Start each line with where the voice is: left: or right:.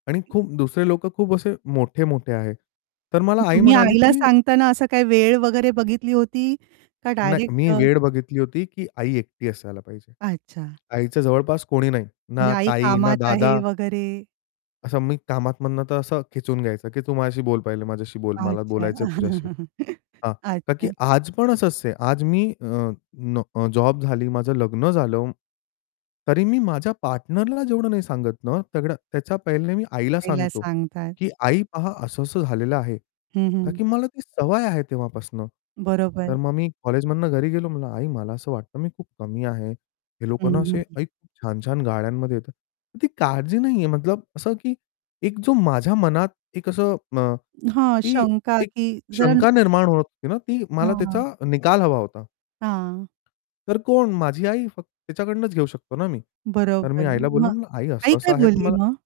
left: आणि खूप दुसरे लोकं खूप असे मोठे-मोठे आहे. तर
right: मग
left: मला आई
right: तुम्ही
left: म्हणाली,
right: आईला
left: की
right: सांगताना असं काही वेळ वगैरे बघितली होती, का
left: नाही
right: डायरेक्ट
left: मी
right: अ
left: वेळ बघितली होती, की आई एकटी असायला पाहिजे.
right: अच्छा.
left: आईच्या जवळपास कोणी नाही.
right: म्हणजे
left: ना
right: आई
left: ताई, ना
right: कामात आहे
left: दादा
right: वगैरे.
left: असं मी कामात मधनं तर असं खेचून घ्यायचं, की तू माझ्याशी बोल पहिले, माझ्याशी बोल. मला
right: अच्छा.
left: बोलायचंय तुझ्याशी. हां, का की
right: अच्छा.
left: आज पण असंच आहे, आज मी अ, न जॉब झाली, माझं लग्न झालं. तरी मी माझ्या पार्टनरला जेवढं नाही सांगत ना, सगळं. त्याच्या पहिले मी आईला
right: आईला
left: सांगतो,
right: सांगतात.
left: की "आई पहा, असं-असं झालेलं आहे."
right: हं,
left: का
right: हं.
left: की मला ती सवय आहे तेव्हापासनं. तर
right: बरोबर.
left: मग मी कॉलेजमधनं घरी गेलो, म्हणलं, "आई मला असं वाटतं, मी खूप कमी आहे. हे लोक
right: हं,
left: ना असे
right: हं, हं.
left: आई खूप छान-छान गाड्यांमध्ये येतात." ती काळजी नाही आहे, मतलब असं, की एक जो माझ्या मनात एक असं अ,
right: हां,
left: की
right: शंका,
left: एक
right: की जर
left: शंका निर्माण होत होती ना ती मला
right: हां, हां.
left: त्याचा निकाल हवा होता.
right: हां.
left: तर कोण? माझी आई फक्त. तिच्याकडूनच घेऊ शकतो ना मी. तर मी
right: बरोबर.
left: आईला बोललो,
right: मग
left: म्हणलं "आई
right: आई काय
left: असं-असं आहे, तु
right: बोलली
left: मला"
right: मग?